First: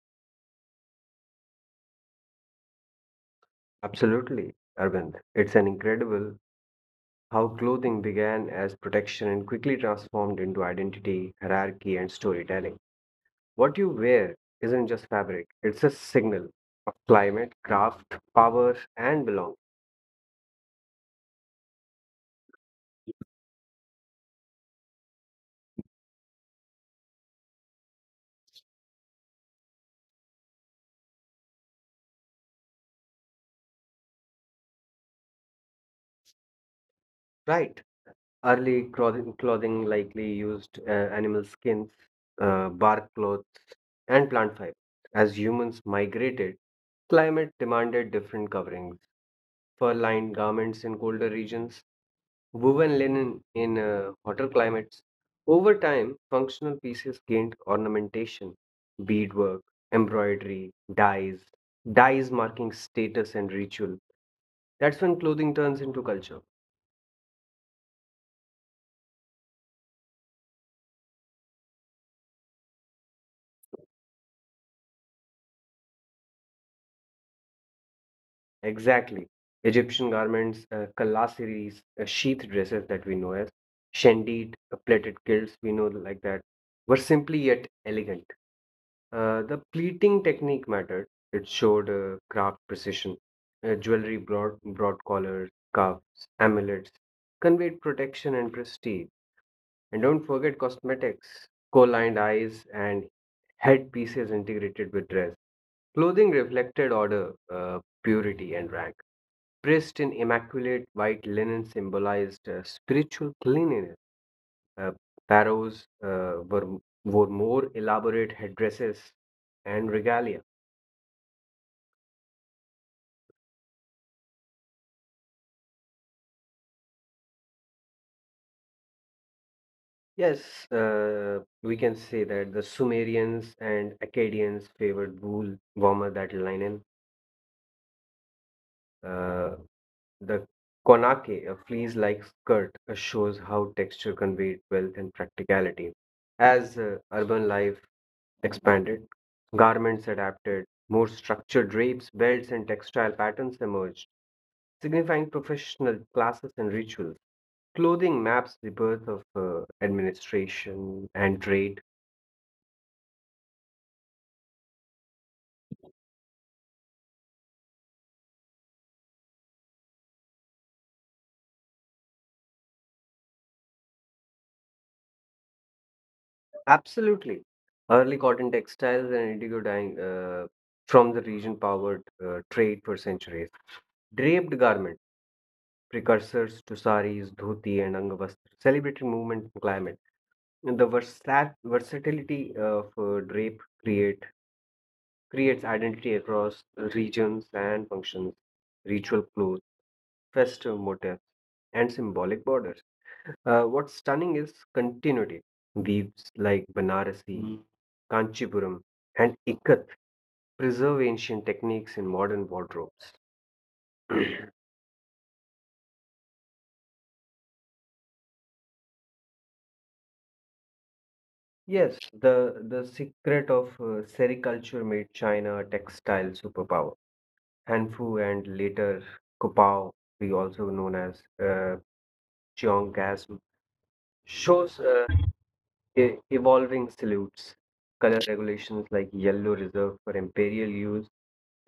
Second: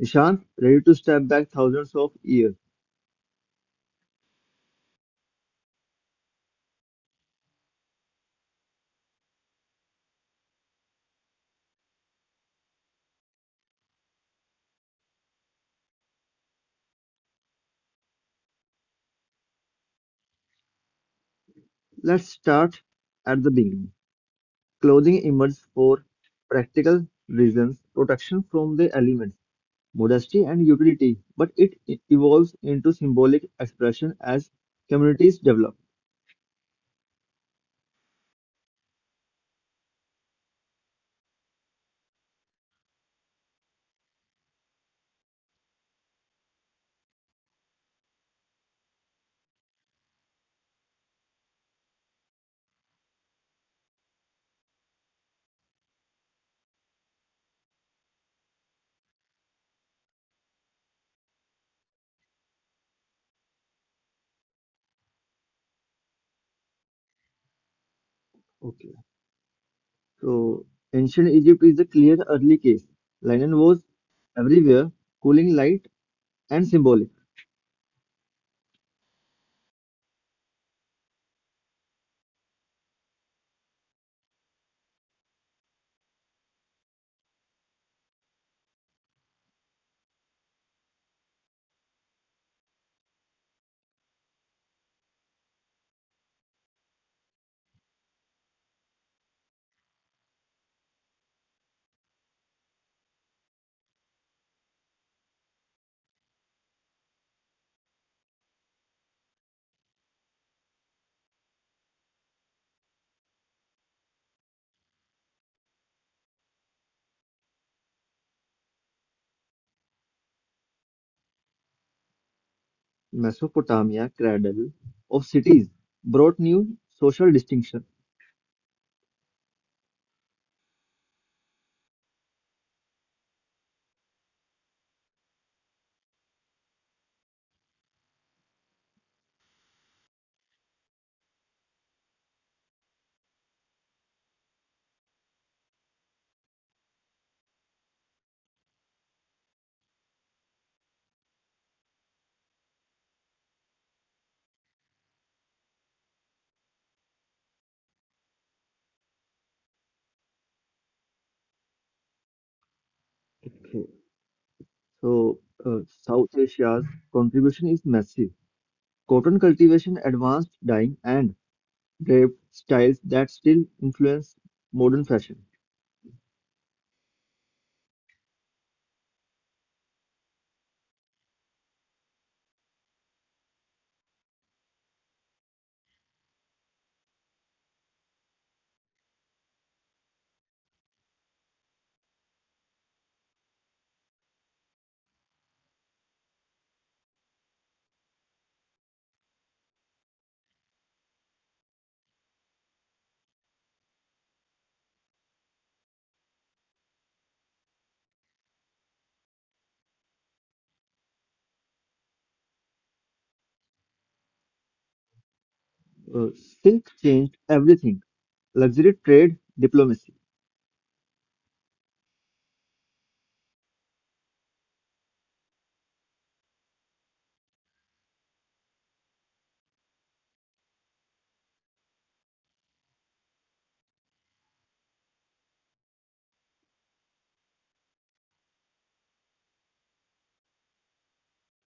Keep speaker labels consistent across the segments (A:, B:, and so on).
A: Nishant, ready to step back thousands of years?
B: Absolutely, Arvind. It's an incredible how clothing began as protection and quickly transformed into identity, hierarchy, and storytelling. What you wear isn't just fabric, it's a signal of climate, craft, power, and belonging.
A: Let's start at the beginning. Clothing emerged for practical reasons, protection from the elements modesty and utility, but evolves into symbolic expression as communities develop.
B: Right. Early clothing likely used animal skins, bark cloth, and plant fiber. As humans migrated, climate demanded different coverings. Fur lined garments in colder regions, woven linen in hotter climates. Over time, functional pieces gained ornamentation, beadwork, embroidery, dyes marking status and ritual. That's when clothing turns into culture.
A: Okay, so ancient Egypt is a clear early case. Linen was everywhere, cooling, light, and symbolic.
B: Exactly. Egyptian garments, kalasiris, sheath dresses that we know as shendit, plaited kilts we know like that, were simply yet elegant. The pleating technique mattered. It showed craft precision. Jewelry brought broad collars, cuffs, amulets, conveyed protection and prestige. And don't forget cosmetics, co-lined eyes and headpieces integrated with dress. Clothing reflected order, purity, and rank. Dressed in immaculate white linen symbolized spiritual cleanliness. Uh, pharaohs wore more elaborate headdresses and regalia.
A: Mesopotamia, cradle of cities, brought new social distinction.
B: Yes, we can say that the Sumerians and Akkadians favored wool warmer than linen. Uh, the konake, a fleece-like skirt, shows how texture conveyed wealth and practicality. As urban life expanded, garments adapted, more structured drapes, belts, and textile patterns emerged, signifying professional classes and rituals. Clothing maps the birth of administration and trade.
A: Okay, so uh, South Asia's contribution is massive. Cotton cultivation, advanced dyeing, and drape styles that still influence modern fashion.
B: Absolutely. Early cotton textiles and indigo dyeing from the region powered trade for centuries. Draped garments, precursors to saris, dhoti, and angavastra, celebrated movement and climate. And the versatility of drape creates identity across regions and functions, ritual clues, festive motifs, and symbolic borders. What's stunning is continuity. Weaves like Banarasi, Mm. Kanchipuram, and Ikat preserve ancient techniques in modern wardrobes.
A: Uh, Silk changed everything luxury trade, diplomacy.
B: Yes, the secret of sericulture made China a textile superpower. Hanfu and later Kopao, we also known as Cheong gas, shows evolving salutes, color regulations like yellow reserved for imperial use,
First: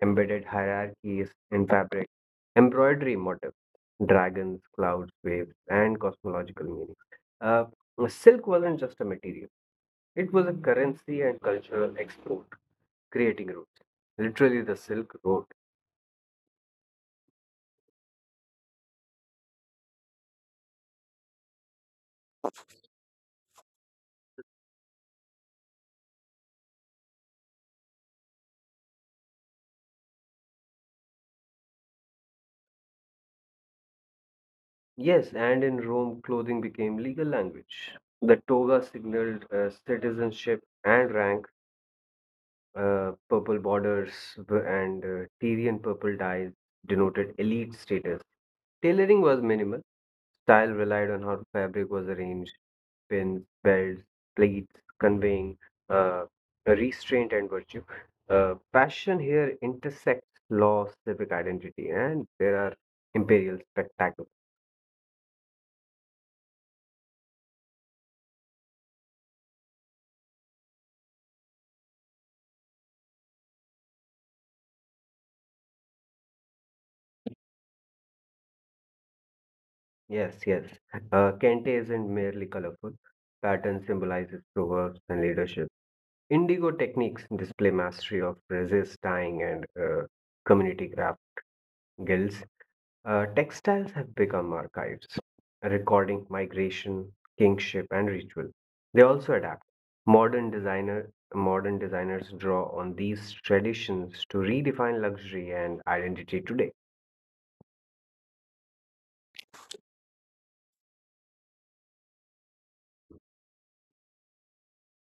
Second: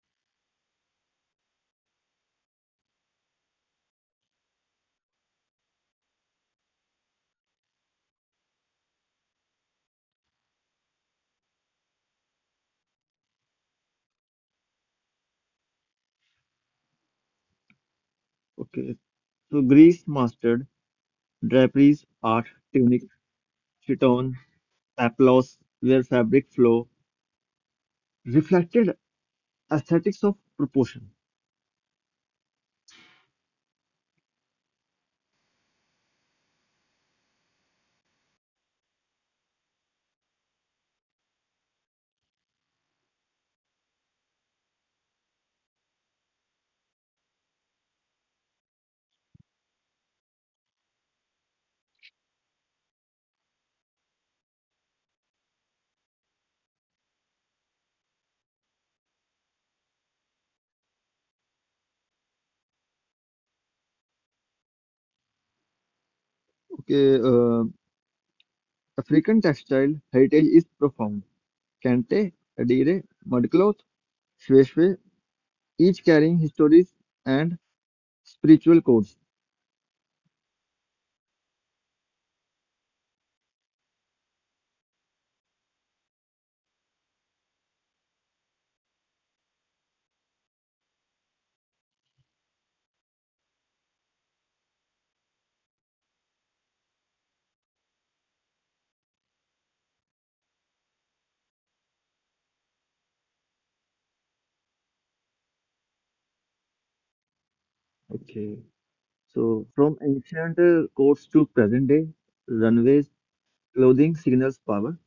B: embedded hierarchies in fabric, embroidery motifs, dragons, clouds, waves, and cosmological meanings. Uh, silk wasn't just a material, it was a currency and cultural export, creating routes, literally the Silk Road.
A: Okay, so Greece mastered draperies, art, tunic, chiton, applause, where fabric flow reflected aesthetics of proportion.
B: Yes, and in Rome, clothing became legal language. The toga signaled citizenship and rank. Purple borders and Tyrian purple dyes denoted elite status. Tailoring was minimal. Style relied on how fabric was arranged, pins, belts, pleats, conveying uh, restraint and virtue. Fashion here intersects law, civic identity, and there are imperial spectacles.
A: Okay, African textile heritage is profound. Kente, Adire, mudcloth, Shweshwe, each carrying histories and spiritual codes.
B: Yes, yes. Kente isn't merely colorful. Pattern symbolizes proverbs and leadership. Indigo techniques display mastery of resist dyeing and community craft guilds. Textiles have become archives, recording migration, kingship, and ritual. They also adapt. Modern designer modern designers draw on these traditions to redefine luxury and identity today.
A: Okay, so from ancient codes to present day, runways. Clothing signals power.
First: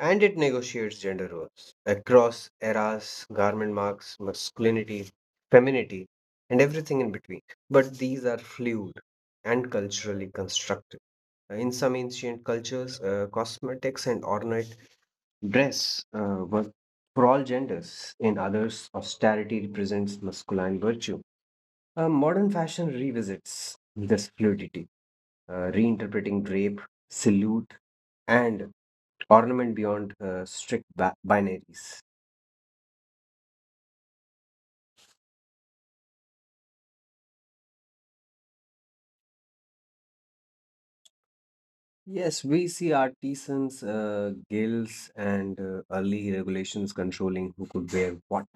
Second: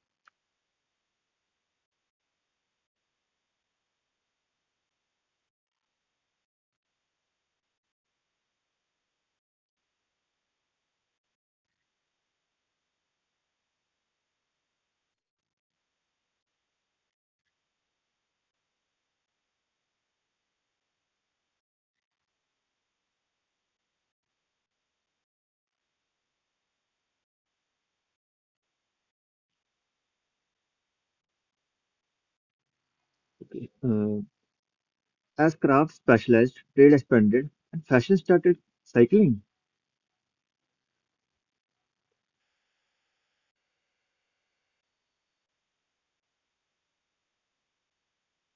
B: And it negotiates gender roles across eras, garment marks, masculinity, femininity, and everything in between. But these are fluid and culturally constructed. In some ancient cultures, cosmetics and ornate dress were for all genders. In others, austerity represents masculine virtue. Modern fashion revisits this fluidity, reinterpreting drape, salute, and ornament beyond strict binaries.
A: Okay. As crafts specialized, trade expanded, and fashion started cycling.
B: Yes, we see artisans, guilds, and early regulations controlling who could wear what.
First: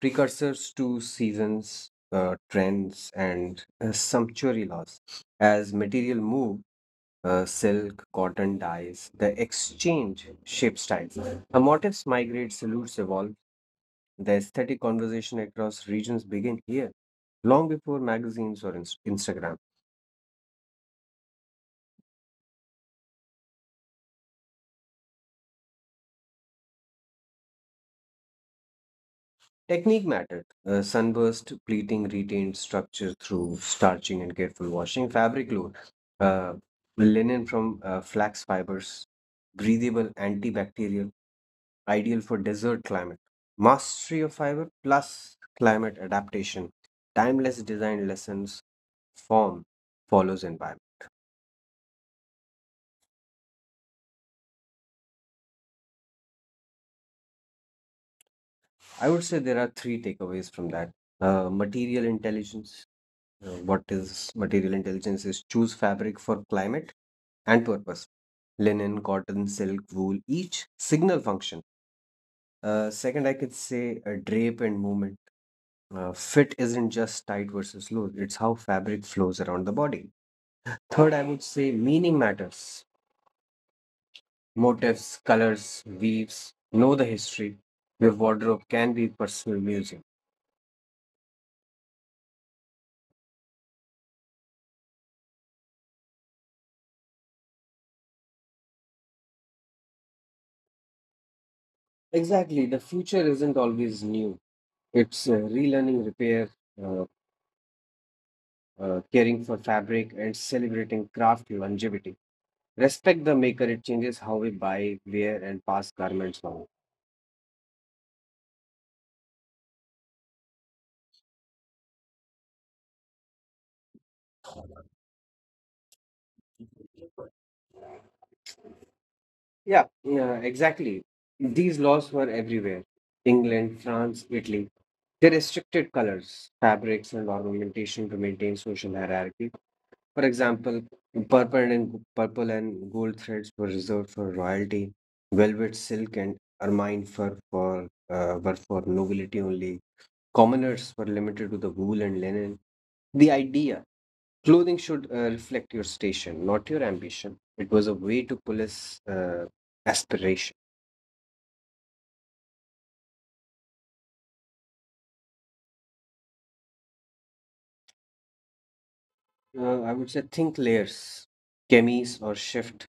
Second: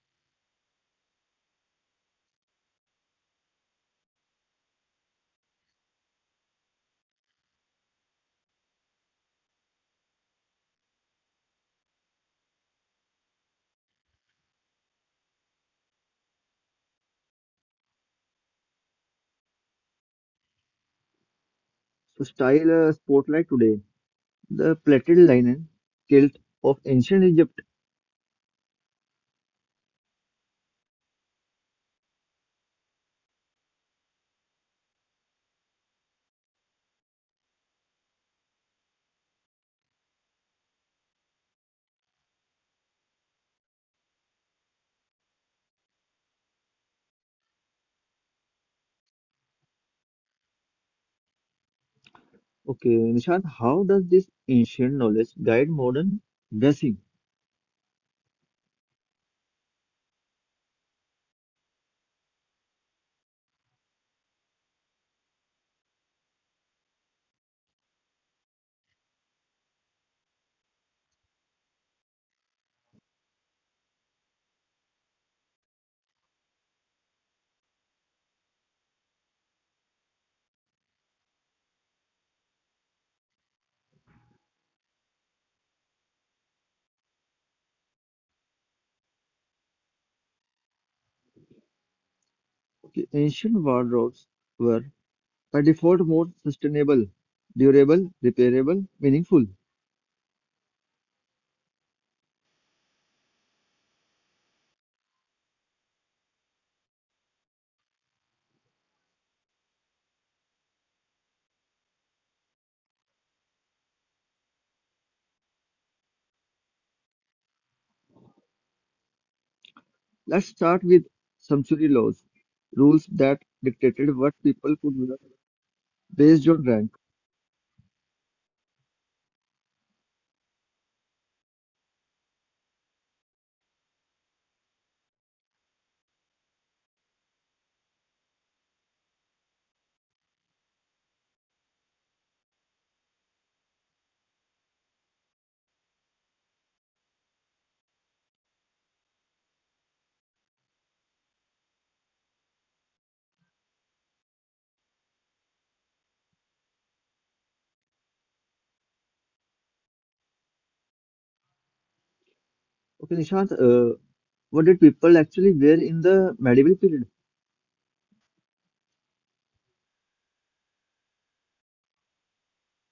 B: Precursors to seasons, trends, and sumptuary laws. As material move, silk, cotton dyes, the exchange shape styles. A motifs migrate, salutes evolve. The aesthetic conversation across regions begin here, long before magazines or Instagram.
A: So, style spotlight today. The plaited linen kilt of ancient Egypt.
B: Technique mattered. Sunburst pleating retained structure through starching and careful washing. Fabric load. Uh, linen from flax fibers. Breathable antibacterial. Ideal for desert climate. Mastery of fiber plus climate adaptation. Timeless design lessons. Form follows environment.
A: Okay, Nishant, how does this ancient knowledge guide modern dressing?
B: I would say there are three takeaways from that. Material intelligence. What is material intelligence is choose fabric for climate and purpose, linen cotton silk wool each signal function. Second I could say drape and movement. Fit isn't just tight versus loose, it's how fabric flows around the body. Third, I would say meaning matters, motifs colors weaves, know the history. Your wardrobe can be personal museum.
A: Okay, ancient wardrobes were by default more sustainable, durable, repairable, meaningful.
B: Exactly, the future isn't always new, it's relearning repair, uh, caring for fabric and celebrating craft longevity. Respect the maker, it changes how we buy, wear, and pass garments on.
A: Let's start with sumptuary laws, rules that dictated what people could wear based on rank.
B: Yeah, yeah, exactly. These laws were everywhere, England, France, Italy. They restricted colors, fabrics, and ornamentation to maintain social hierarchy. For example, purple and gold threads were reserved for royalty, velvet silk and ermine fur for, were for nobility only. Commoners were limited to the wool and linen. The idea, clothing should reflect your station, not your ambition. It was a way to police aspiration.
A: Okay, Nishant, what did people actually wear in the medieval period?
B: I would say think layers, chemise or shift.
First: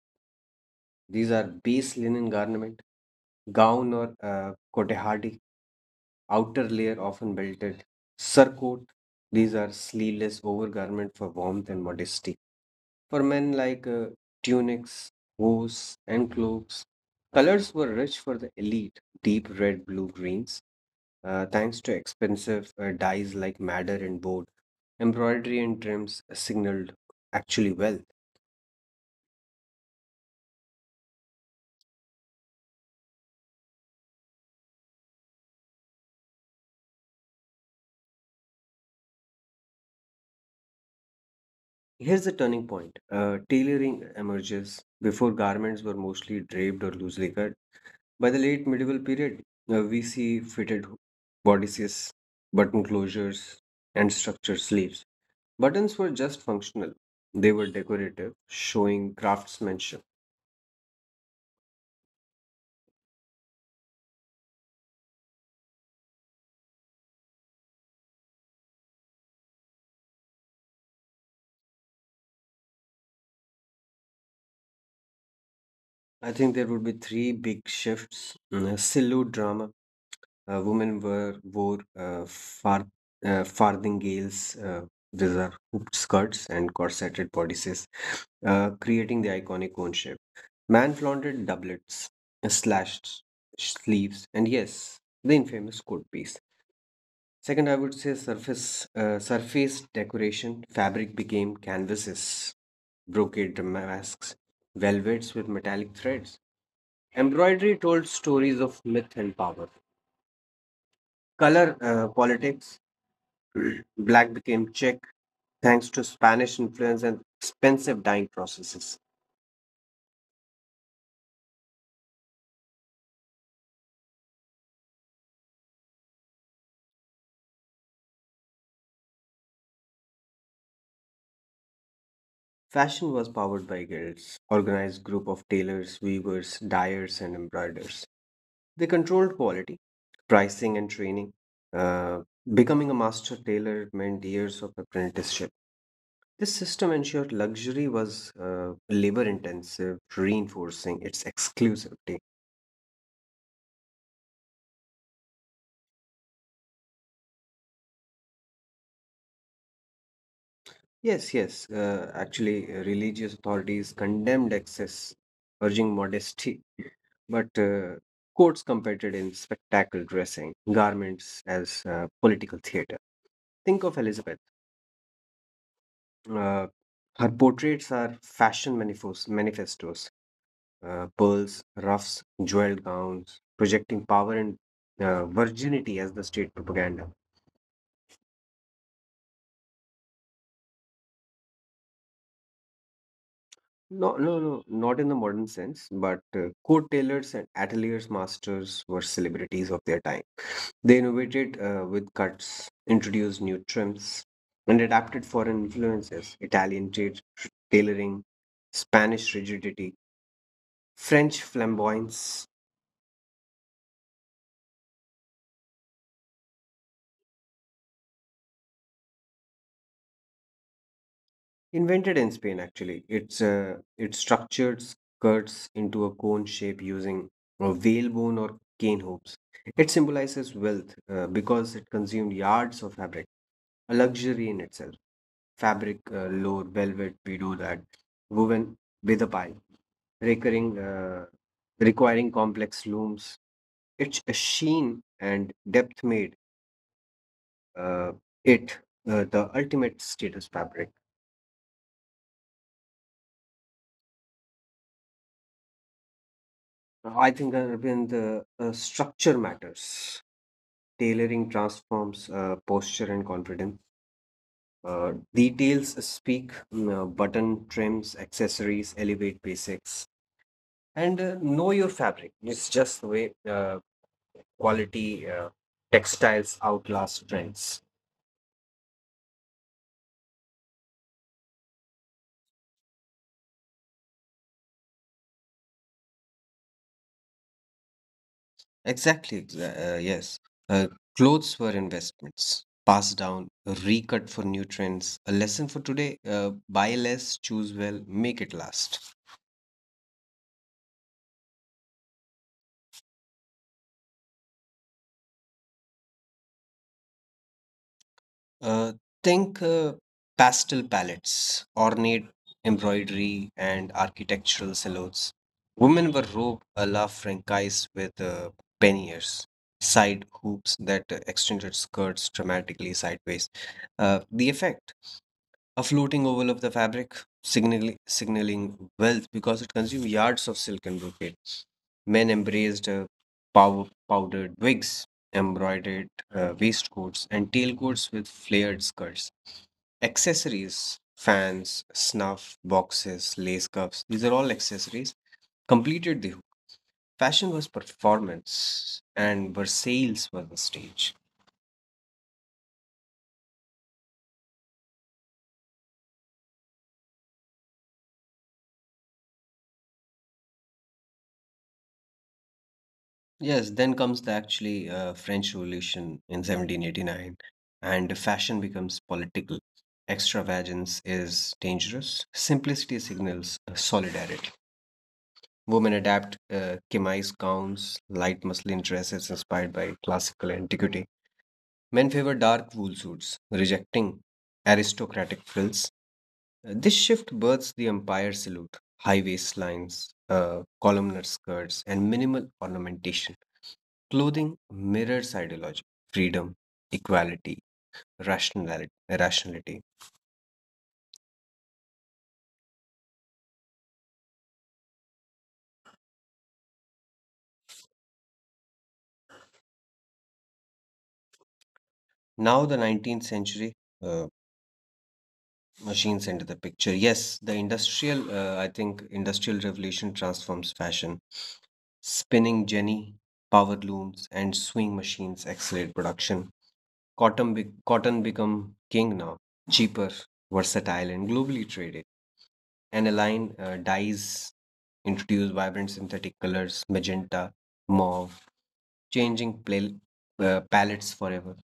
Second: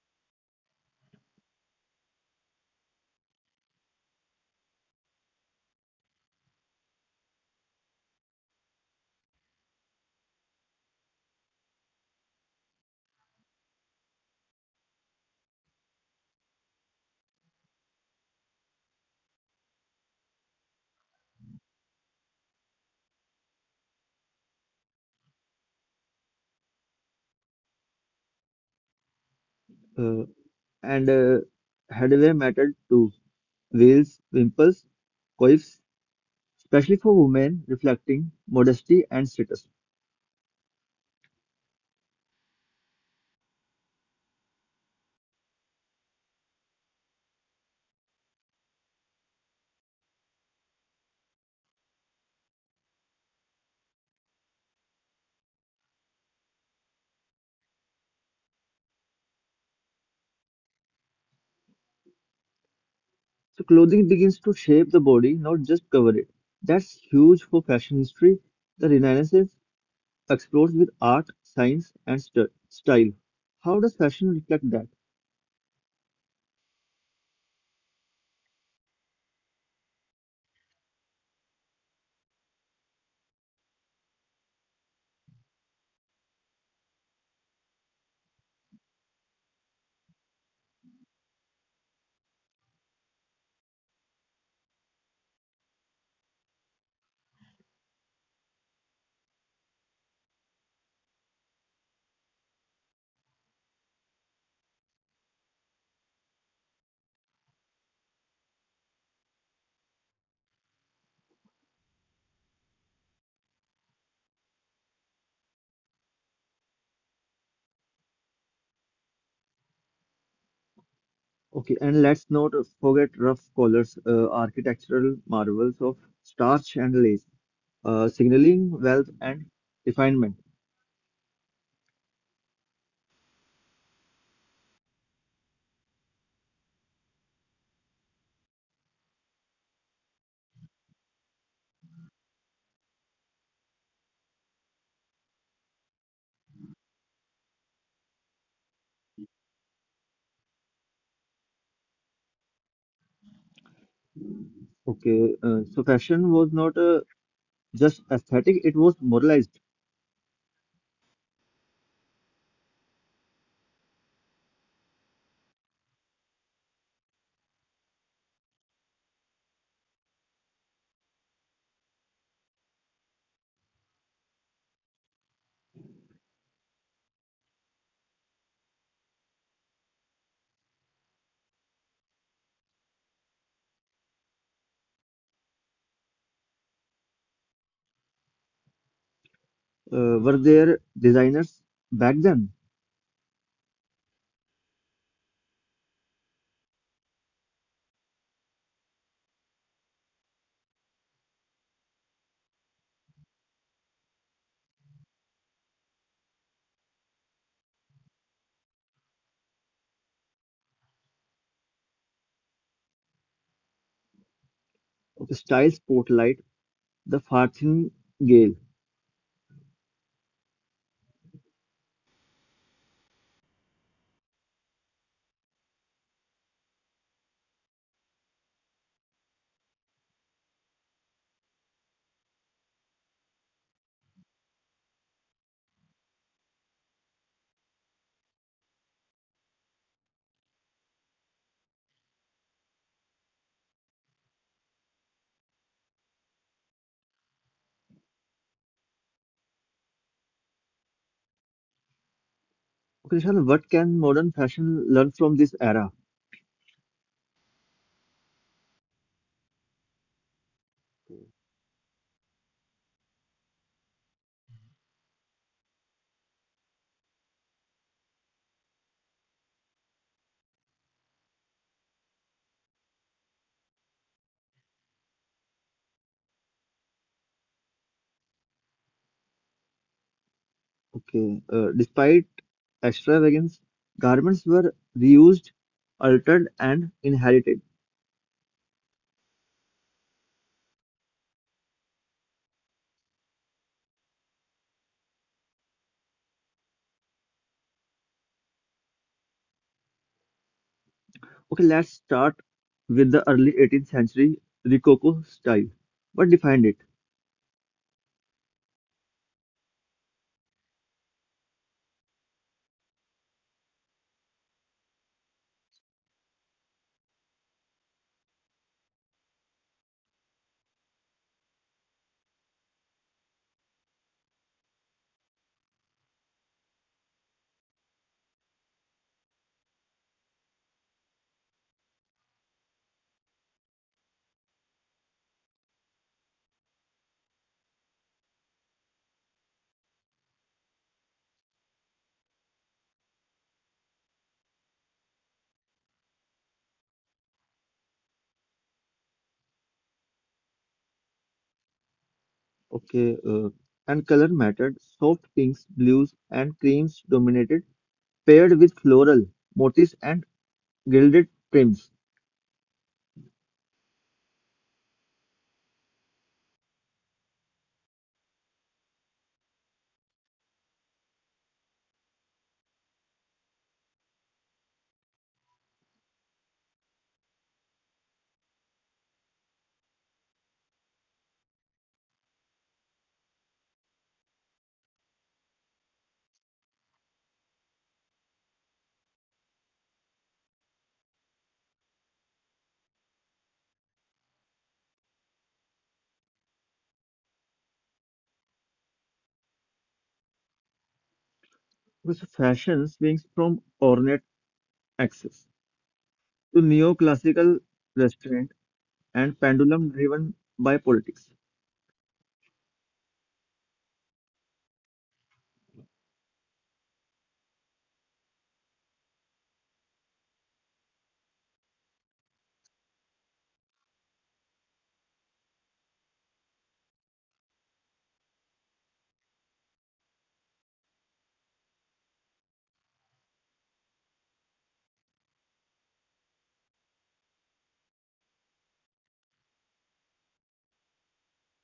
B: These are base linen garment, gown or kotehadi, outer layer often belted, surcoat. These are sleeveless overgarment for warmth and modesty. For men like tunics, hose, and cloaks, colors were rich for the elite, deep red, blue, greens, thanks to expensive dyes like madder and board. Embroidery and trims signaled actually wealth.
A: Uh, and headwear mattered too. Veils, wimples, coifs, especially for women, reflecting modesty and status.
B: Here's the turning point. Tailoring emerges. Before garments were mostly draped or loosely cut. By the late medieval period, we see fitted bodices, button closures, and structured sleeves. Buttons were just functional. They were decorative, showing craftsmanship.
A: So clothing begins to shape the body, not just cover it. That's huge for fashion history. The Renaissance explores with art, science, and style. How does fashion reflect that?
B: I think there would be three big shifts. Mm, Sillu drama. Women were wore farthingales. These are hooped skirts and corseted bodices, creating the iconic cone shape. Man flaunted doublets, slashed sleeves, and yes, the infamous coat piece. Second, I would say surface decoration. Fabric became canvases, brocade masks, velvets with metallic threads. Embroidery told stories of myth and power. Color politics. Black became Czech thanks to Spanish influence and expensive dyeing processes.
A: Okay, and let's not forget rough colors, architectural marvels of starch and lace, signaling wealth and refinement.
B: Fashion was powered by guilds, organized group of tailors, weavers, dyers, and embroiderers. They controlled quality, pricing, and training. Uh, becoming a master tailor meant years of apprenticeship. This system ensured luxury was labor intensive, reinforcing its exclusivity.
A: Okay, so fashion was not just aesthetic, it was moralized.
B: Yes, yes, religious authorities condemned excess, urging modesty, but courts competed in spectacle dressing, garments as political theater. Think of Elizabeth. Uh, her portraits are fashion manifestos, pearls, ruffs, jeweled gowns, projecting power and virginity as the state propaganda.
A: Were there designers back then?
B: No, no, no, not in the modern sense, but coat tailors and ateliers masters were celebrities of their time. They innovated with cuts, introduced new trims, and adapted foreign influences, Italian tailoring, Spanish rigidity, French flamboyance.
A: Okay, style spotlight, the farthingale.
B: Invented in Spain actually. It structured skirts into a cone shape using a whalebone or cane hoops. It symbolizes wealth because it consumed yards of fabric, a luxury in itself. Fabric, lower velvet, we do that. Woven with a pie, recurring, requiring complex looms. Its a sheen and depth made uh, it the ultimate status fabric.
A: Okay, Nishan, what can modern fashion learn from this era?
B: I think when the structure matters, tailoring transforms posture and confidence. Details speak, mm, button trims, accessories elevate basics, and know your fabric. It's just the way quality textiles outlast trends.
A: Okay, despite extravagance, garments were reused, altered, and inherited.
B: Exactly. Uh, Clothes were investments, passed down, recut for new trends. A lesson for today: buy less, choose well, make it last.
A: Okay, let's start with the early 18th century Rococo style. What defined it?
B: Uh, think Pastel palettes, ornate embroidery, and architectural silhouettes. Women were robed a la Francaise with panniers, side hoops that extended skirts dramatically sideways. The effect, a floating oval of the fabric, signaling wealth because it consumed yards of silk and brocade. Men embraced powdered wigs, embroidered waistcoats, and tailcoats with flared skirts. Accessories, fans, snuff, boxes, lace cuffs, these are all accessories, completed the hook. Fashion was performance and Versailles was a stage.
A: Okay, and color mattered. Soft pinks, blues, and creams dominated, paired with floral motifs and gilded trims.
B: Yes, then comes the actually French Revolution in 1789 and fashion becomes political. Extravagance is dangerous. Simplicity signals solidarity. Women adapt chemise gowns, light muslin dresses inspired by classical antiquity. Men favor dark wool suits, rejecting aristocratic frills. This shift births the empire salute, high waistlines, columnar skirts, and minimal ornamentation. Clothing mirrors ideology, freedom, equality, rationality. rationality.
A: This fashion swings from ornate access to neoclassical restraint and pendulum driven by politics.
B: Now, the 19th century uh, machines enter the picture. Yes, the industrial, industrial revolution transforms fashion. Spinning jenny, power looms, and sewing machines accelerate production. Cotton become king now, cheaper, versatile, and globally traded. Aniline dyes introduce vibrant synthetic colors, magenta, mauve, changing palettes forever.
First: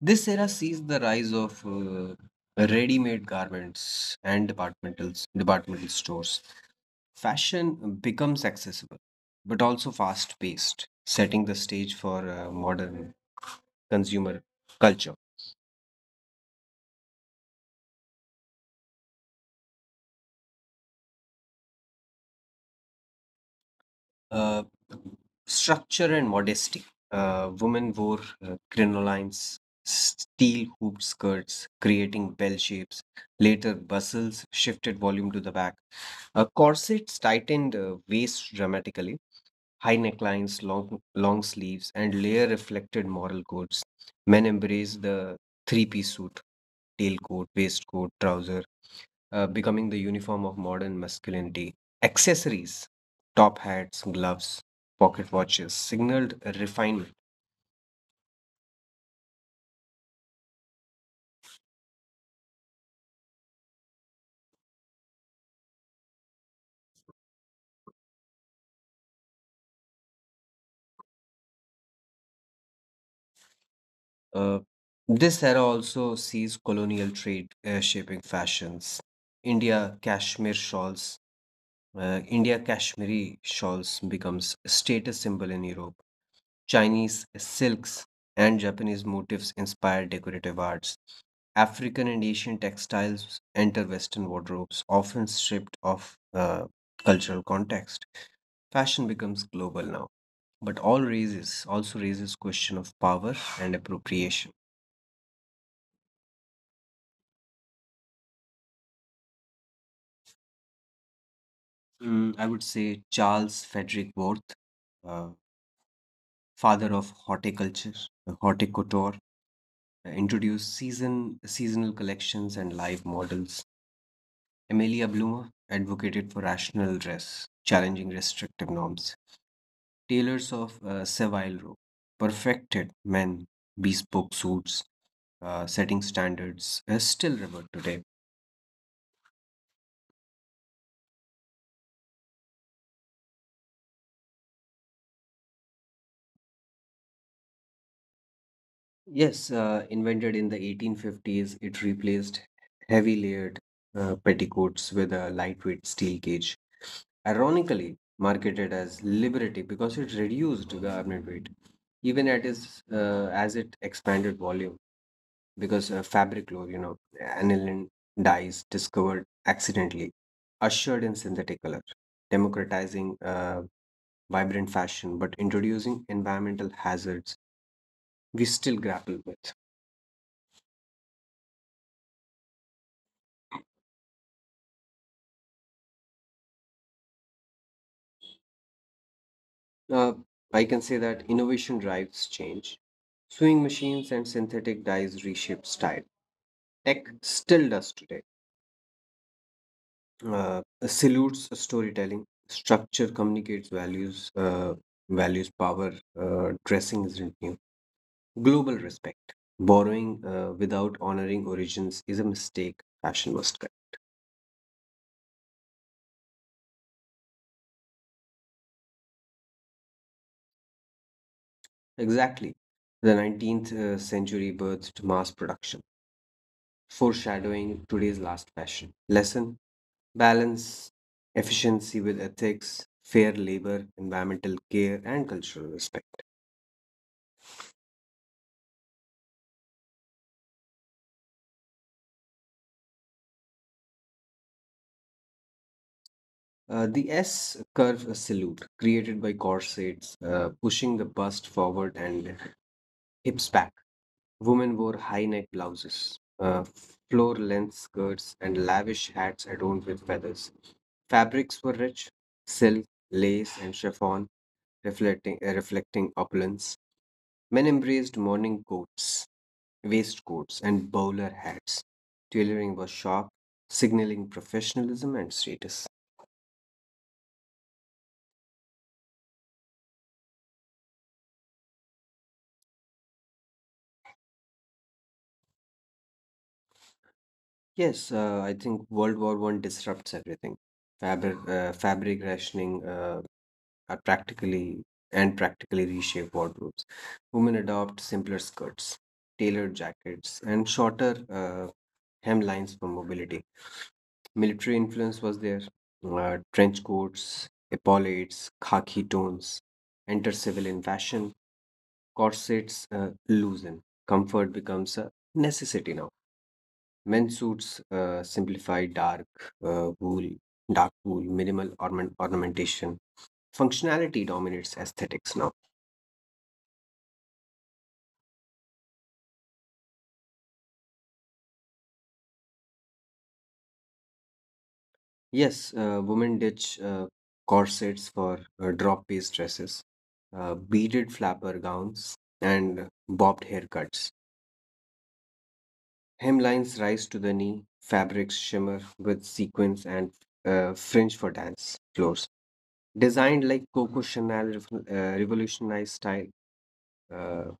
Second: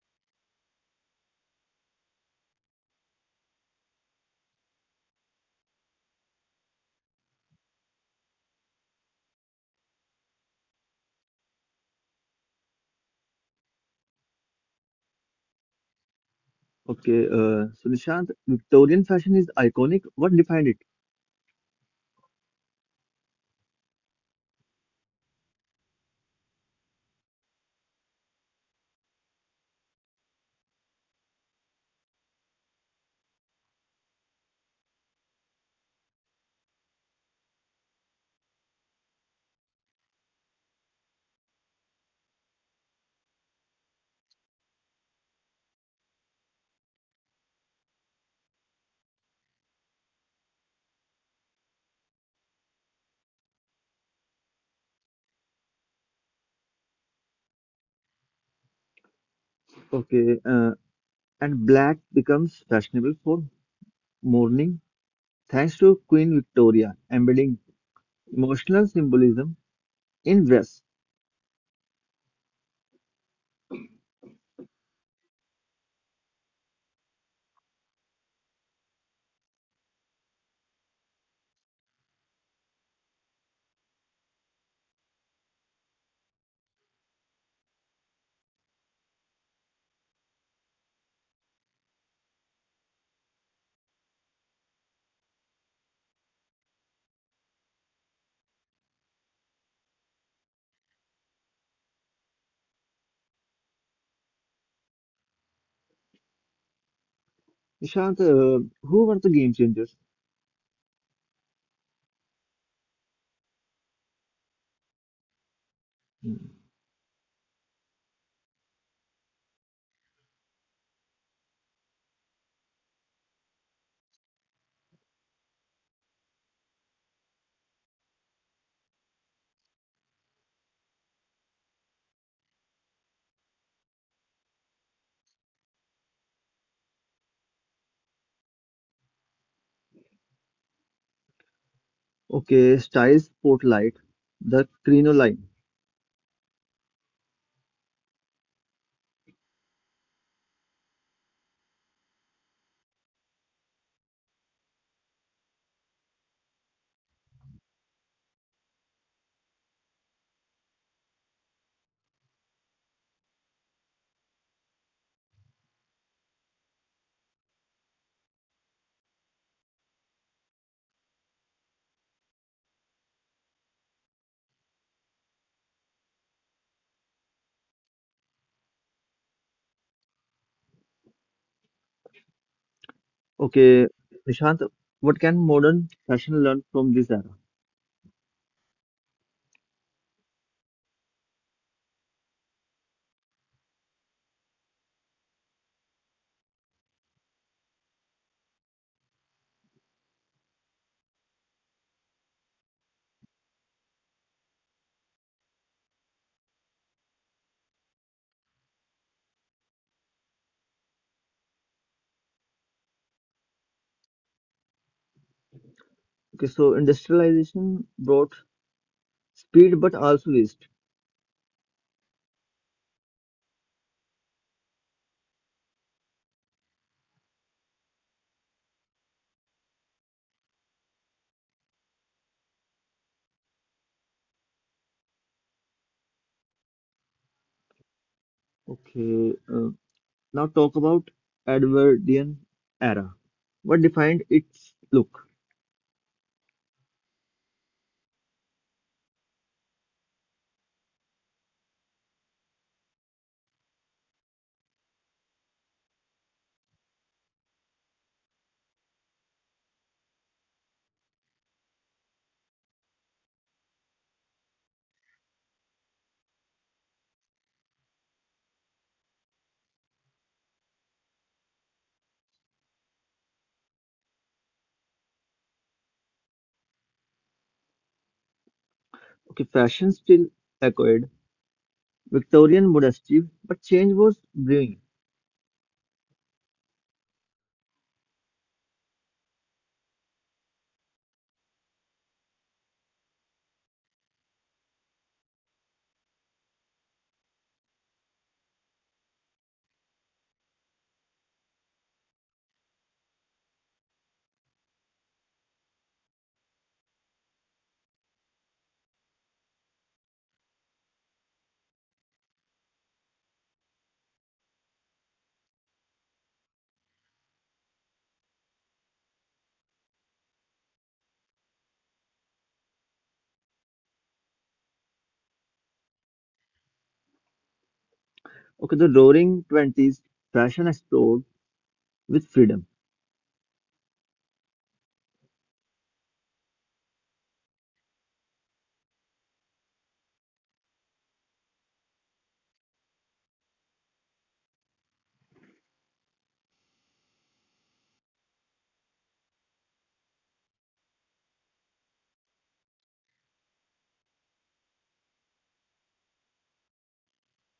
B: This era sees the rise of ready-made garments and departmental stores. Fashion becomes accessible, but also fast-paced, setting the stage for modern consumer culture.
A: Okay, so Nishant, Victorian fashion is iconic. What defined it?
B: Uh, structure and modesty. Women wore crinolines, steel hooped skirts, creating bell shapes. Later, bustles shifted volume to the back. Corsets tightened waist dramatically. High necklines, long sleeves, and layer reflected moral codes. Men embraced the three-piece suit tailcoat, waistcoat, trouser, becoming the uniform of modern masculinity. Accessories, top hats, gloves, pocket watches signaled refinement.
A: Okay, and black becomes fashionable for mourning, thanks to Queen Victoria embedding emotional symbolism in dress.
B: Uh, this era also sees colonial trade shaping fashions. India cashmere shawls, India cashmere shawls becomes a status symbol in Europe. Chinese silks and Japanese motifs inspire decorative arts. African and Asian textiles enter Western wardrobes, often stripped of cultural context. Fashion becomes global now, but all raises question of power and appropriation.
A: Nishant, who were the game changers?
B: Mm, I would say Charles Frederick Worth, uh, father of horticulture, horticultor, introduced seasonal collections and live models. Amelia Bloomer advocated for rational dress, challenging restrictive norms. Tailors of Savile Row perfected men, bespoke suits, setting standards, is still revered today.
A: Okay, Styles Spotlight, the crinoline.
B: Yes, invented in the 1850s, it replaced heavy layered petticoats with a lightweight steel cage. Ironically, marketed as Liberty because it reduced garment weight, even at as it expanded volume. Because fabric lore, aniline dyes discovered accidentally, ushered in synthetic color, democratizing vibrant fashion, but introducing environmental hazards we still grapple with.
A: Okay, Nishant, what can modern fashion learn from this era?
B: Uh, I can say that innovation drives change. Sewing machines and synthetic dyes reshape style. Tech still does today. Salutes storytelling. Structure communicates values. Values power. Dressing isn't new. Global respect. Borrowing without honoring origins is a mistake fashion must correct.
A: Okay, so industrialization brought speed but also waste.
B: Exactly. The 19th century birthed mass production, foreshadowing today's last fashion. Lesson balance, efficiency with ethics, fair labor, environmental care, and cultural respect.
A: Okay, now talk about Edwardian era. What defined its look?
B: The S curve salute, created by corsets, pushing the bust forward and hips back. Women wore high neck blouses, floor length skirts, and lavish hats adorned with feathers. Fabrics were rich silk, lace, and chiffon, reflecting opulence. Men embraced morning coats, waistcoats, and bowler hats. Tailoring was sharp, signaling professionalism and status.
A: Okay, fashion still echoed Victorian modesty, but change was brewing.
B: Yes, I think World War One disrupts everything. Fabric rationing, are practically and practically reshape wardrobes. Women adopt simpler skirts, tailored jackets, and shorter hemlines for mobility. Military influence was there. Trench coats, epaulettes, khaki tones enter civilian fashion. Corsets loosen. Comfort becomes a necessity now. Men's suits simplify uh, wool, dark wool, minimal ornamentation. Functionality dominates aesthetics now.
A: Okay, the Roaring Twenties, fashion explored with freedom.
B: Yes, women ditch corsets for drop-waist dresses, beaded flapper gowns, and bobbed haircuts. Hemlines rise to the knee, fabrics shimmer with sequins and fringe for dance floors. Designed like Coco Chanel revolutionized style, uh,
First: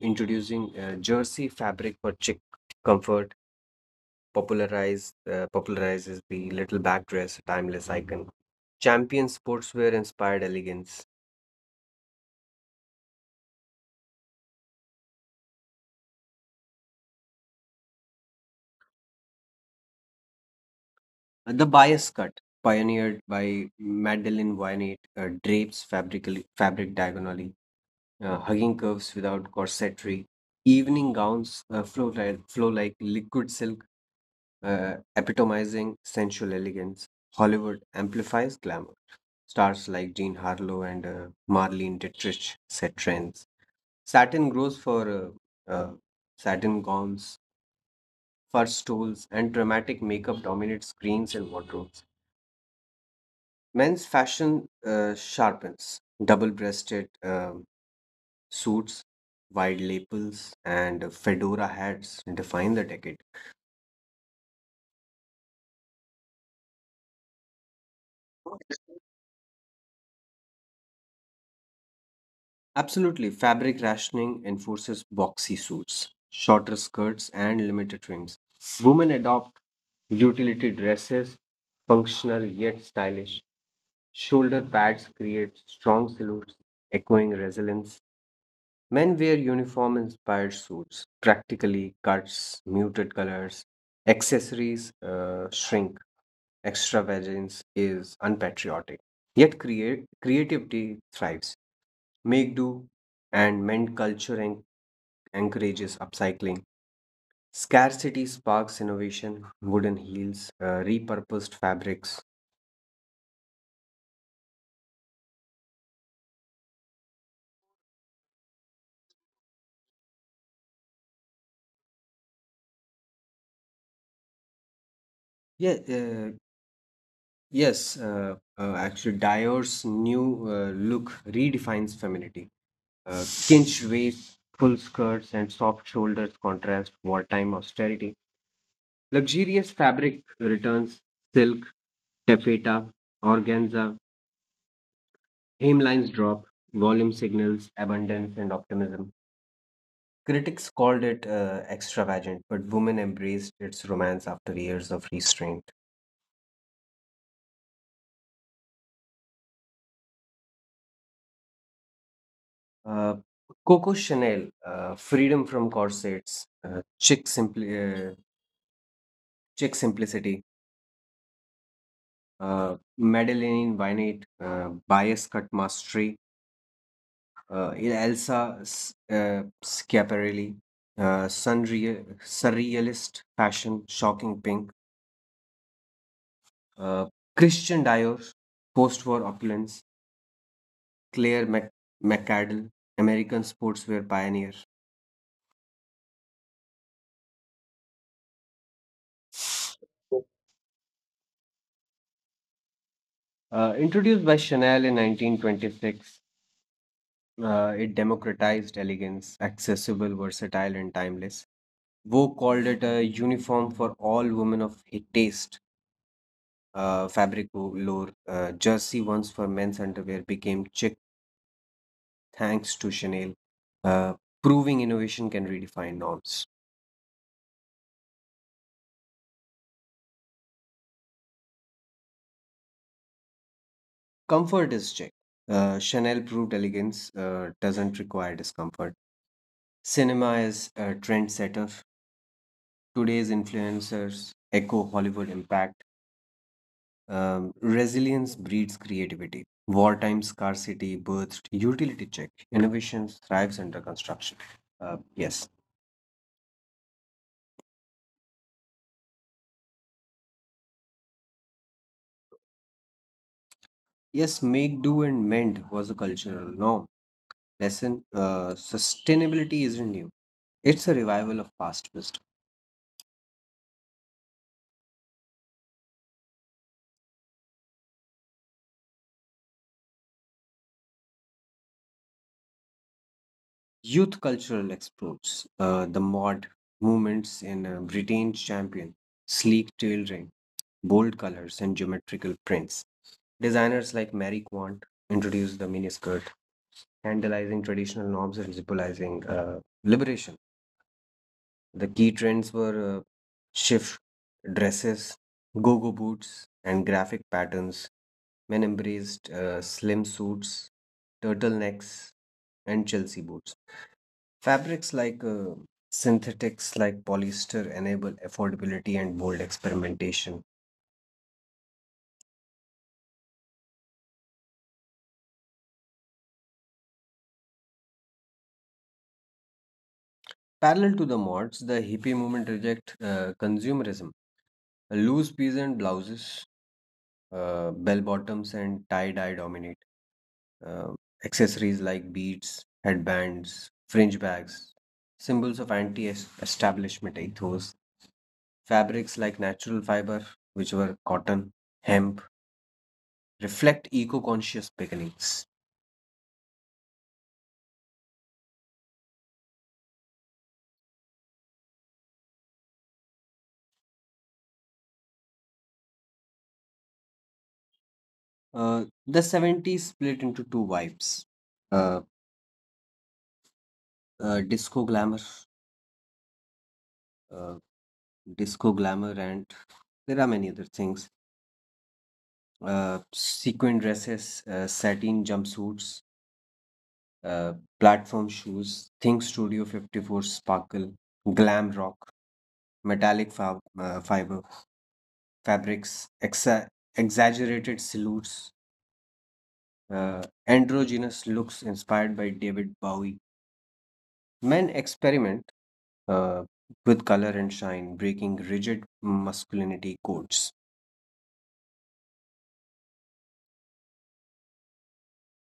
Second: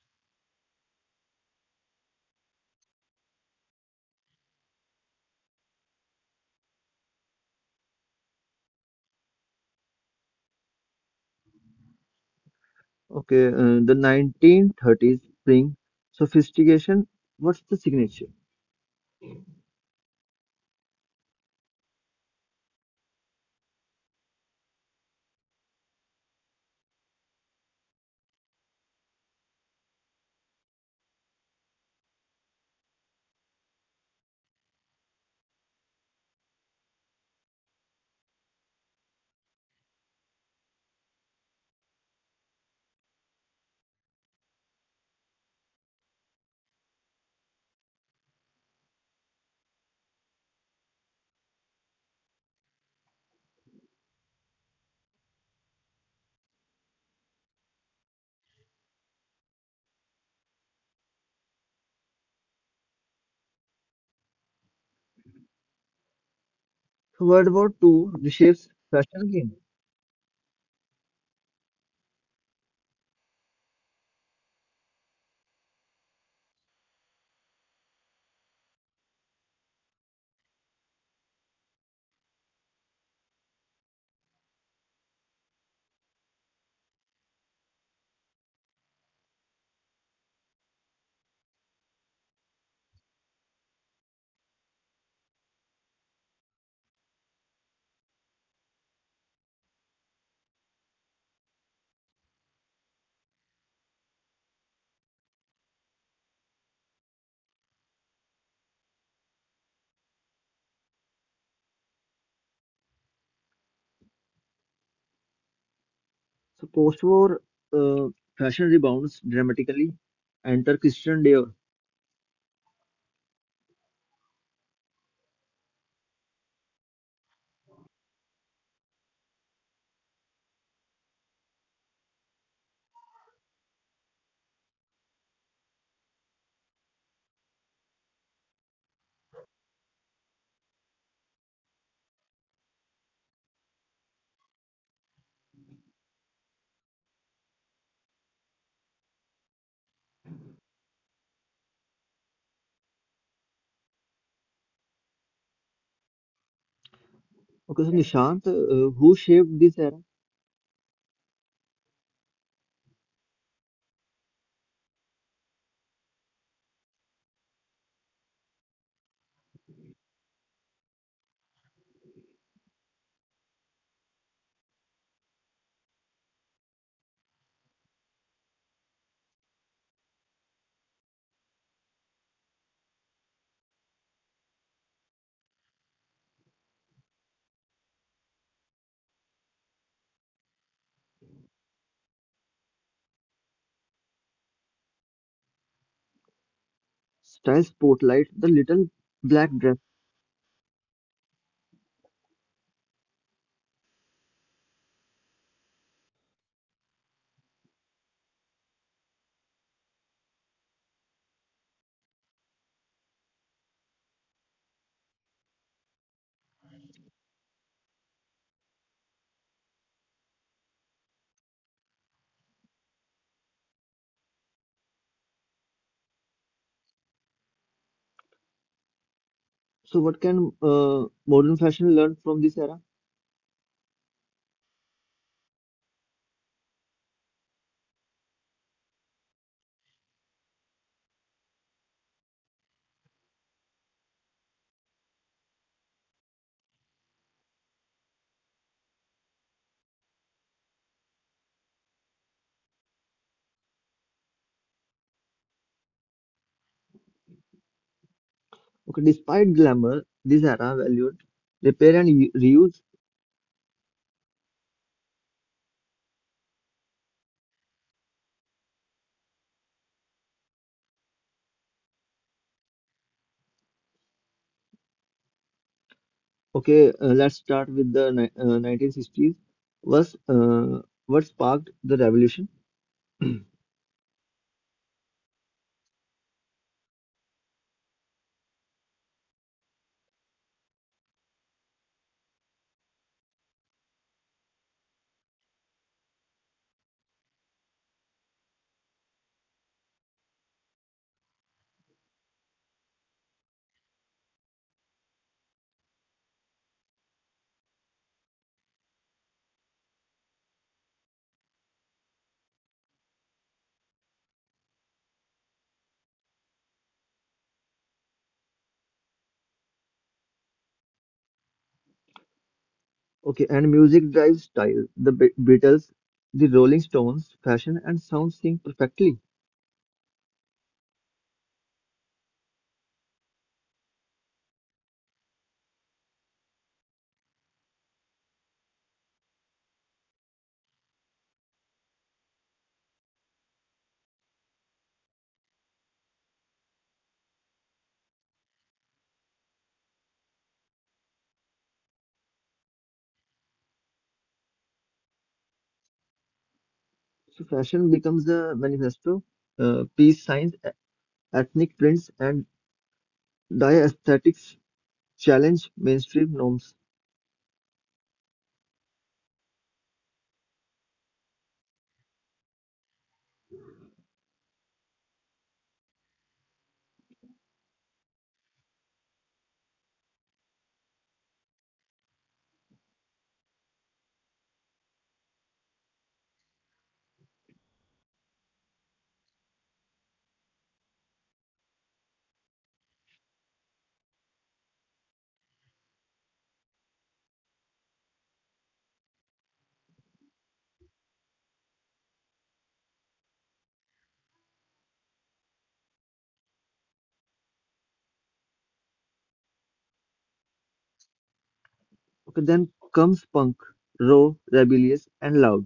B: introducing jersey fabric for chic comfort, popularizes the little back dress, a timeless icon. Champion sportswear inspired elegance.
A: Okay, the 1930s bring sophistication. What's the signature?
B: The bias cut, pioneered by Madeleine Wynette, fabric diagonally, hugging curves without corsetry, evening gowns flow like liquid silk, epitomizing sensual elegance. Hollywood amplifies glamour. Stars like Jean Harlow and Marlene Dietrich set trends. Satin grows for uh, uh, Satin gowns, fur stoles, and dramatic makeup dominate screens and wardrobes. Men's fashion sharpens double breasted suits, wide lapels, and fedora hats define the decade.
A: So World War II reshapes fashion again.
B: Absolutely, fabric rationing enforces boxy suits, shorter skirts, and limited trims. Women adopt utility dresses, functional yet stylish. Shoulder pads create strong silhouettes, echoing resilience. Men wear uniform inspired suits, practically cuts, muted colors, accessories shrink, extravagance is unpatriotic. Yet creativity thrives. Make do and mend culture encourages upcycling. Scarcity sparks innovation, wooden heels, repurposed fabrics.
A: So post-war uh, fashion rebounds dramatically. Enter Christian Dior.
B: Yeah, uh, yes, actually, Dior's new look redefines femininity. Cinched waist, full skirts, and soft shoulders contrast wartime austerity. Luxurious fabric returns silk, taffeta, organza, hemlines drop, volume signals abundance and optimism. Critics called it extravagant, but women embraced its romance after years of restraint.
A: Okay, so Nishant, who shaped this era?
B: Uh, Coco Chanel, freedom from corsets, uh, chic simplicity, Madeleine Vinate, Bias Cut Mastery, uh, Elsa Schiaparelli, Sunreal, Surrealist Fashion, Shocking Pink, uh, Christian Dior, Post War Opulence, Claire McAdell, American Sportswear Pioneer.
A: Style spotlight, the little black dress.
B: Introduced by Chanel in 1926, it democratized elegance, accessible, versatile, and timeless. Vogue called it a uniform for all women of taste. Fabric lore, jersey once for men's underwear became chic thanks to Chanel, uh, proving innovation can redefine norms.
A: So what can modern fashion learn from this era?
B: Comfort is chic. Chanel proved elegance doesn't require discomfort. Cinema is a trendsetter. Today's influencers echo Hollywood impact. Resilience breeds creativity. Wartime scarcity birthed utility check. Innovation thrives under construction. Yes.
A: Okay, despite glamour, this era valued repair and reuse.
B: Yes, make, do, and mend was a cultural norm. Lesson sustainability isn't new, it's a revival of past wisdom.
A: Okay, let's start with the 1960s. Was What sparked the revolution?
B: Youth cultural exports, the mod movements in Britain's champion, sleek tailoring, bold colors, and geometrical prints. Designers like Mary Quant introduced the miniskirt vandalizing traditional norms and symbolizing liberation. The key trends were shift dresses, go go boots, and graphic patterns. Men embraced slim suits, turtlenecks, and Chelsea boots. Fabrics like Synthetics like polyester enable affordability and bold experimentation.
A: Okay, and music drives style. The Beatles, the Rolling Stones, fashion and sound sync perfectly.
B: Parallel to the mods, the hippie movement reject consumerism. Loose peasant blouses, bell bottoms, and tie dye dominate uh, accessories like beads, headbands, fringe bags, symbols of anti establishment ethos, fabrics like natural fiber, which were cotton, hemp, reflect eco conscious beginnings.
A: So fashion becomes the manifesto. Peace signs, ethnic prints, and dye aesthetics challenge mainstream norms.
B: The 70s split into two vibes uh, uh, disco glamour, uh, disco glamour, and there are many other things. Sequin dresses, satin jumpsuits, uh, platform shoes, Think Studio 54 Sparkle, Glam Rock, metallic fabrics, exaggerated silhouettes, androgynous looks inspired by David Bowie. Men experiment uh, with color and shine, breaking rigid masculinity codes.
A: Okay, then comes punk, raw, rebellious, and loud.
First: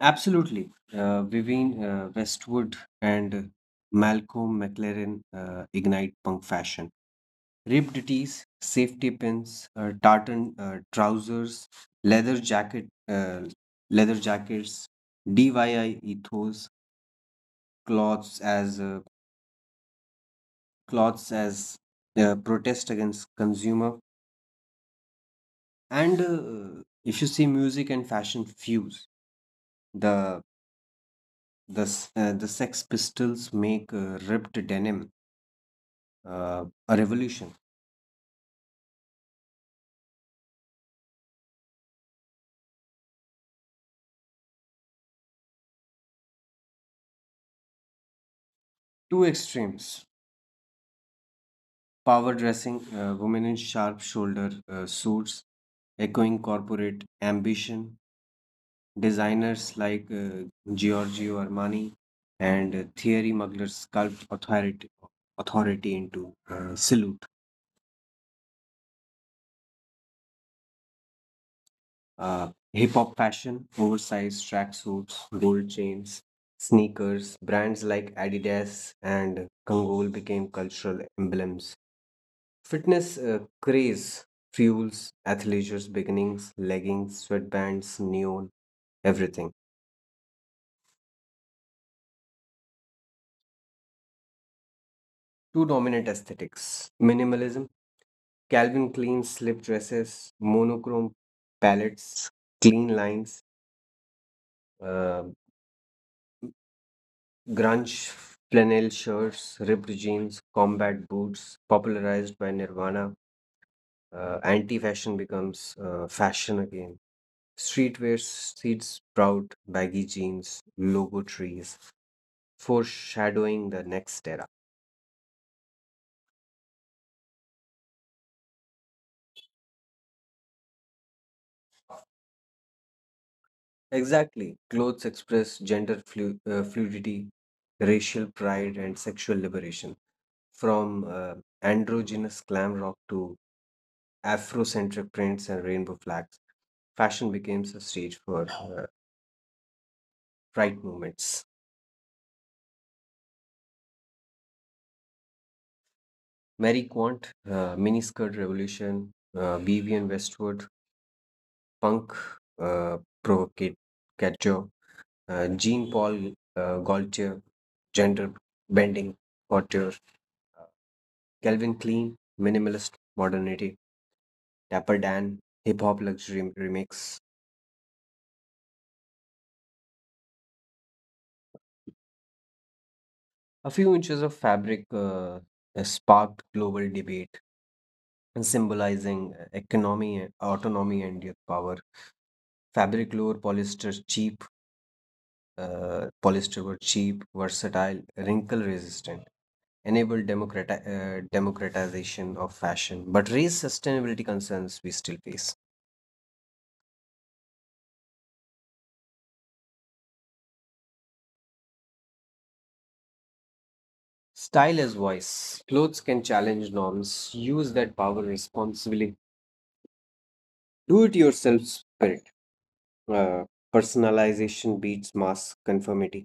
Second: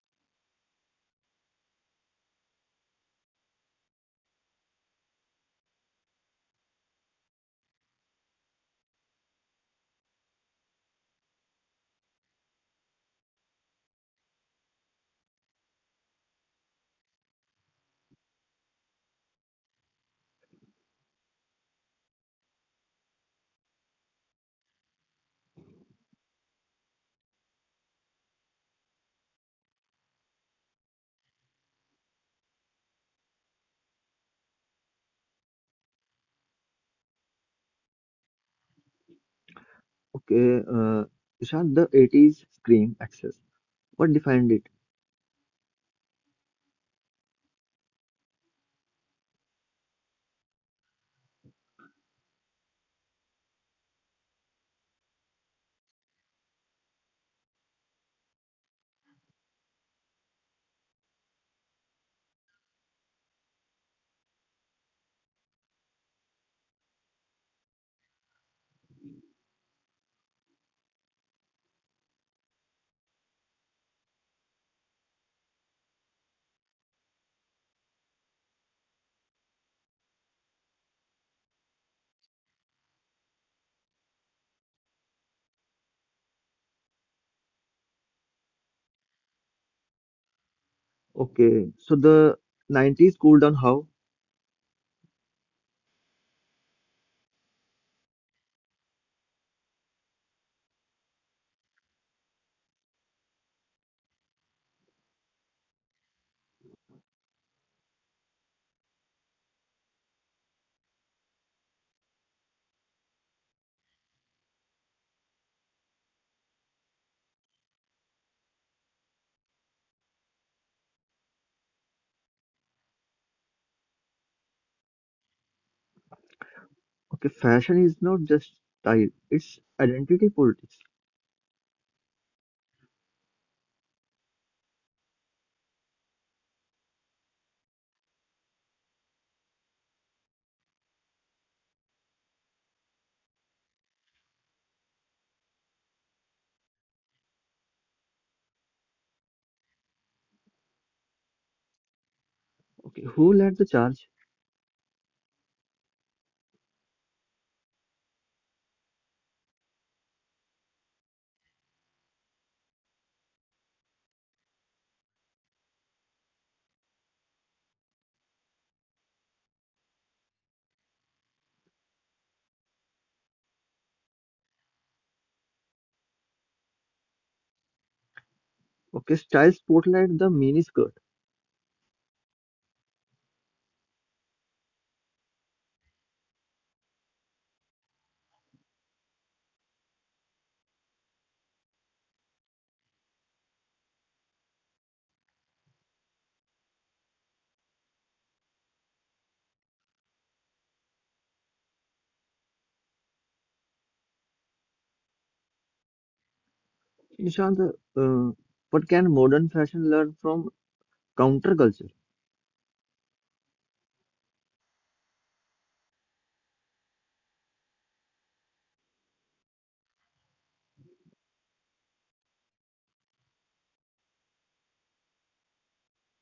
B: Absolutely. Vivian Westwood and Malcolm McLaren ignite punk fashion ripped tees, safety pins, tartan trousers, leather jacket, uh, leather jackets, DIY ethos, cloths as uh, cloths as protest against consumer, and if you see music and fashion fuse the the Sex Pistols make ripped denim a revolution.
A: Okay, Ishan, the 80s scream access. What defined it?
B: Two extremes: power dressing, women in sharp shoulder suits, echoing corporate ambition. Designers like Giorgio Armani and Thierry Mugler sculpt authority into silhouette. Hip hop fashion, oversized tracksuits, gold chains, sneakers, brands like Adidas and Kangol became cultural emblems. Fitness craze fuels athleisure's beginnings, leggings, sweatbands, neon, everything.
A: Okay, so the 90s cooled down how?
B: Two dominant aesthetics minimalism Calvin Klein slip dresses, monochrome palettes, clean lines, uh, grunge flannel shirts, ripped jeans, combat boots, popularized by Nirvana. Anti fashion becomes fashion again. Streetwear seeds sprout, baggy jeans, logo trees, foreshadowing the next era.
A: Okay, fashion is not just style, it's identity politics.
B: Exactly. Clothes express gender fluidity, racial pride, and sexual liberation. From androgynous glam rock to Afrocentric prints and rainbow flags, fashion became a stage for right movements.
A: Okay, who led the charge?
B: Mary Quant, miniskirt revolution, Vivian Westwood, punk provocateur, Jean Paul Gaultier, gender bending couture, uh, Calvin Klein, minimalist modernity, Dapper Dan, hip hop luxury remix.
A: Okay, style spotlight the mini skirt.
B: A few inches of fabric sparked global debate and symbolizing economy, autonomy, and your power. Fabric lore polyester were cheap, versatile, wrinkle resistant, enabled democratization of fashion, but raise sustainability concerns we still face.
A: Ishan, the, uh, what can modern fashion learn from counterculture?
B: Style as voice. Clothes can challenge norms. Use that power responsibly. Do it yourself spirit uh, personalization beats mass conformity.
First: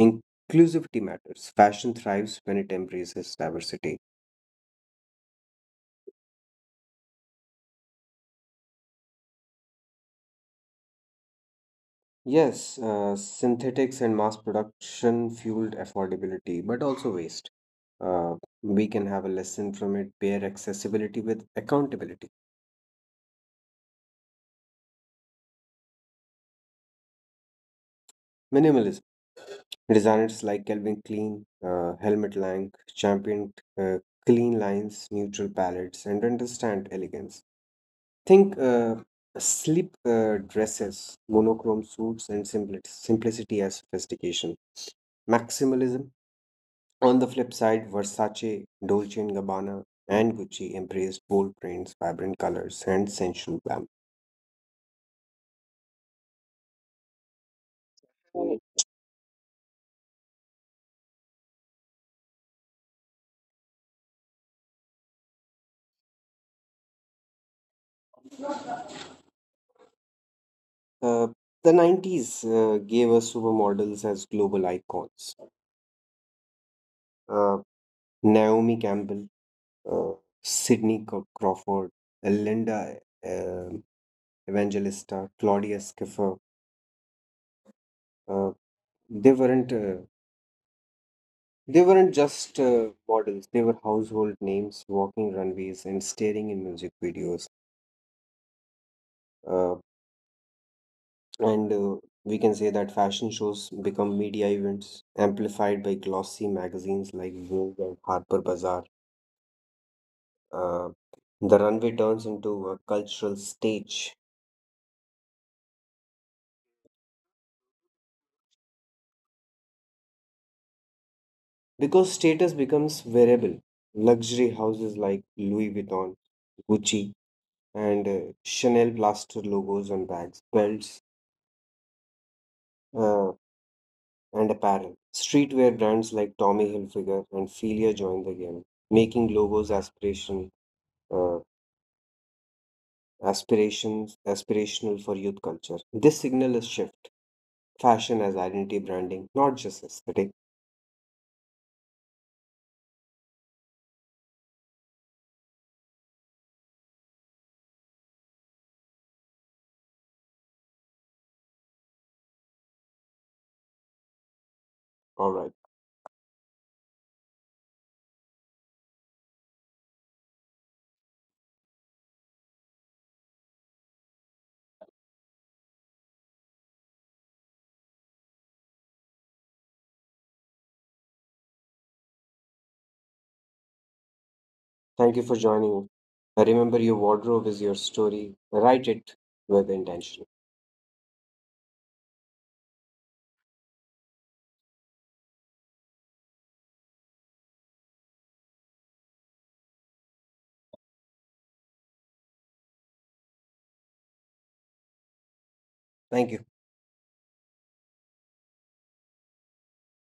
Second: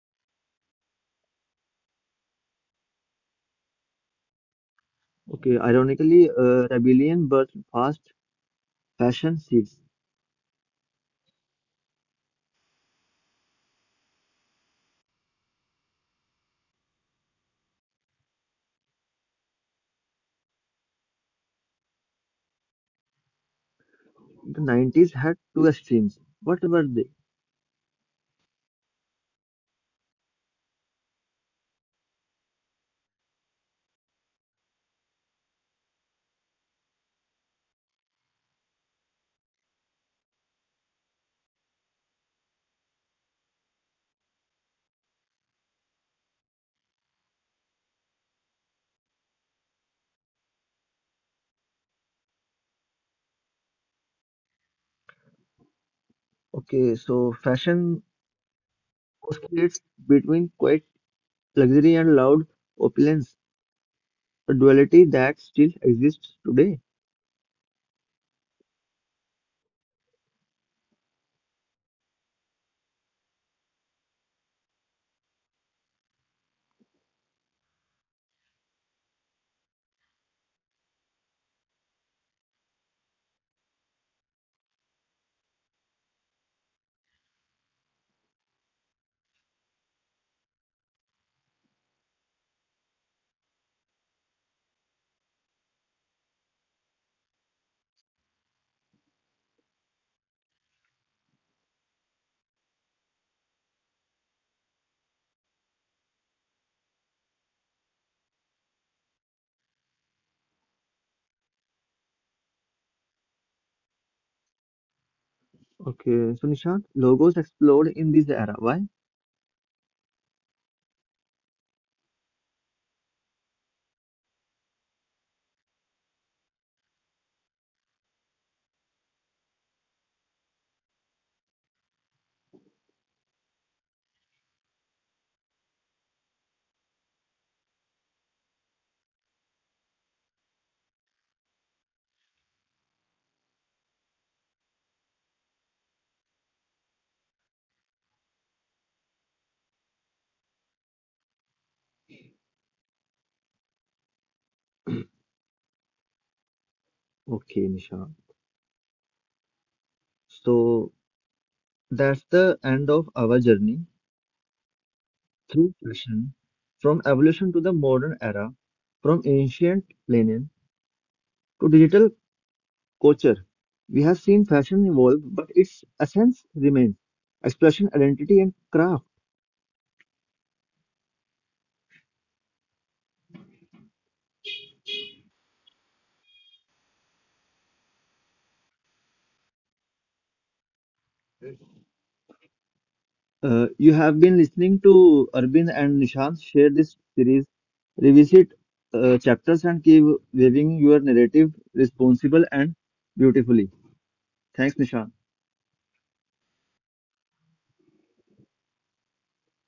B: Inclusivity matters. Fashion thrives when it embraces diversity.
A: Okay, ironically, rebellion birthed fast fashion seeds.
B: Yes, synthetics and mass production fueled affordability, but also waste. Uh, we can have a lesson from it, pair accessibility with accountability.
A: The 90s had two extremes. What were they?
B: Minimalism. Designers like Calvin Klein, Helmut Lang championed uh, clean lines, neutral palettes, and understand elegance. Think sleep dresses, monochrome suits, and simplicity as sophistication. Maximalism. On the flip side, Versace, Dolce and Gabbana, and Gucci embraced bold prints, vibrant colors, and sensual glam.
A: Okay, so fashion oscillates between quiet luxury and loud opulence, a duality that still exists today.
B: Uh, the 90s gave us supermodels as global icons. Uh, Naomi Campbell, uh, Sydney Crawford, Linda uh, Evangelista, Claudia Schiffer. Uh, they weren't uh, They weren't just models, they were household names walking runways and staring in music videos. Uh, and We can say that fashion shows become media events amplified by glossy magazines like Vogue and Harper Bazaar. Uh, the runway turns into a cultural stage
A: Okay, so Nishant, logos explode in this era. Why?
B: because status becomes variable. Luxury houses like Louis Vuitton, Gucci, and Chanel plaster logos on bags, belts, uh, and apparel. Streetwear brands like Tommy Hilfiger and Filia joined the game, making uh, aspirations aspirational for youth culture. This signal is shift fashion as identity branding, not just aesthetic.
A: Okay, Nishant. So that's the end of our journey
B: All right.
A: through fashion, from evolution to the modern era, from ancient linen to digital culture. We have seen fashion evolve, but its essence remains expression, identity, and craft.
B: Thank you for joining. Remember, your wardrobe is your story. Write it with intention.
A: You have been listening to Arvind and Nishant share this series, revisit chapters, and keep weaving your narrative responsible and beautifully. Thanks, Nishant.
B: Thank you.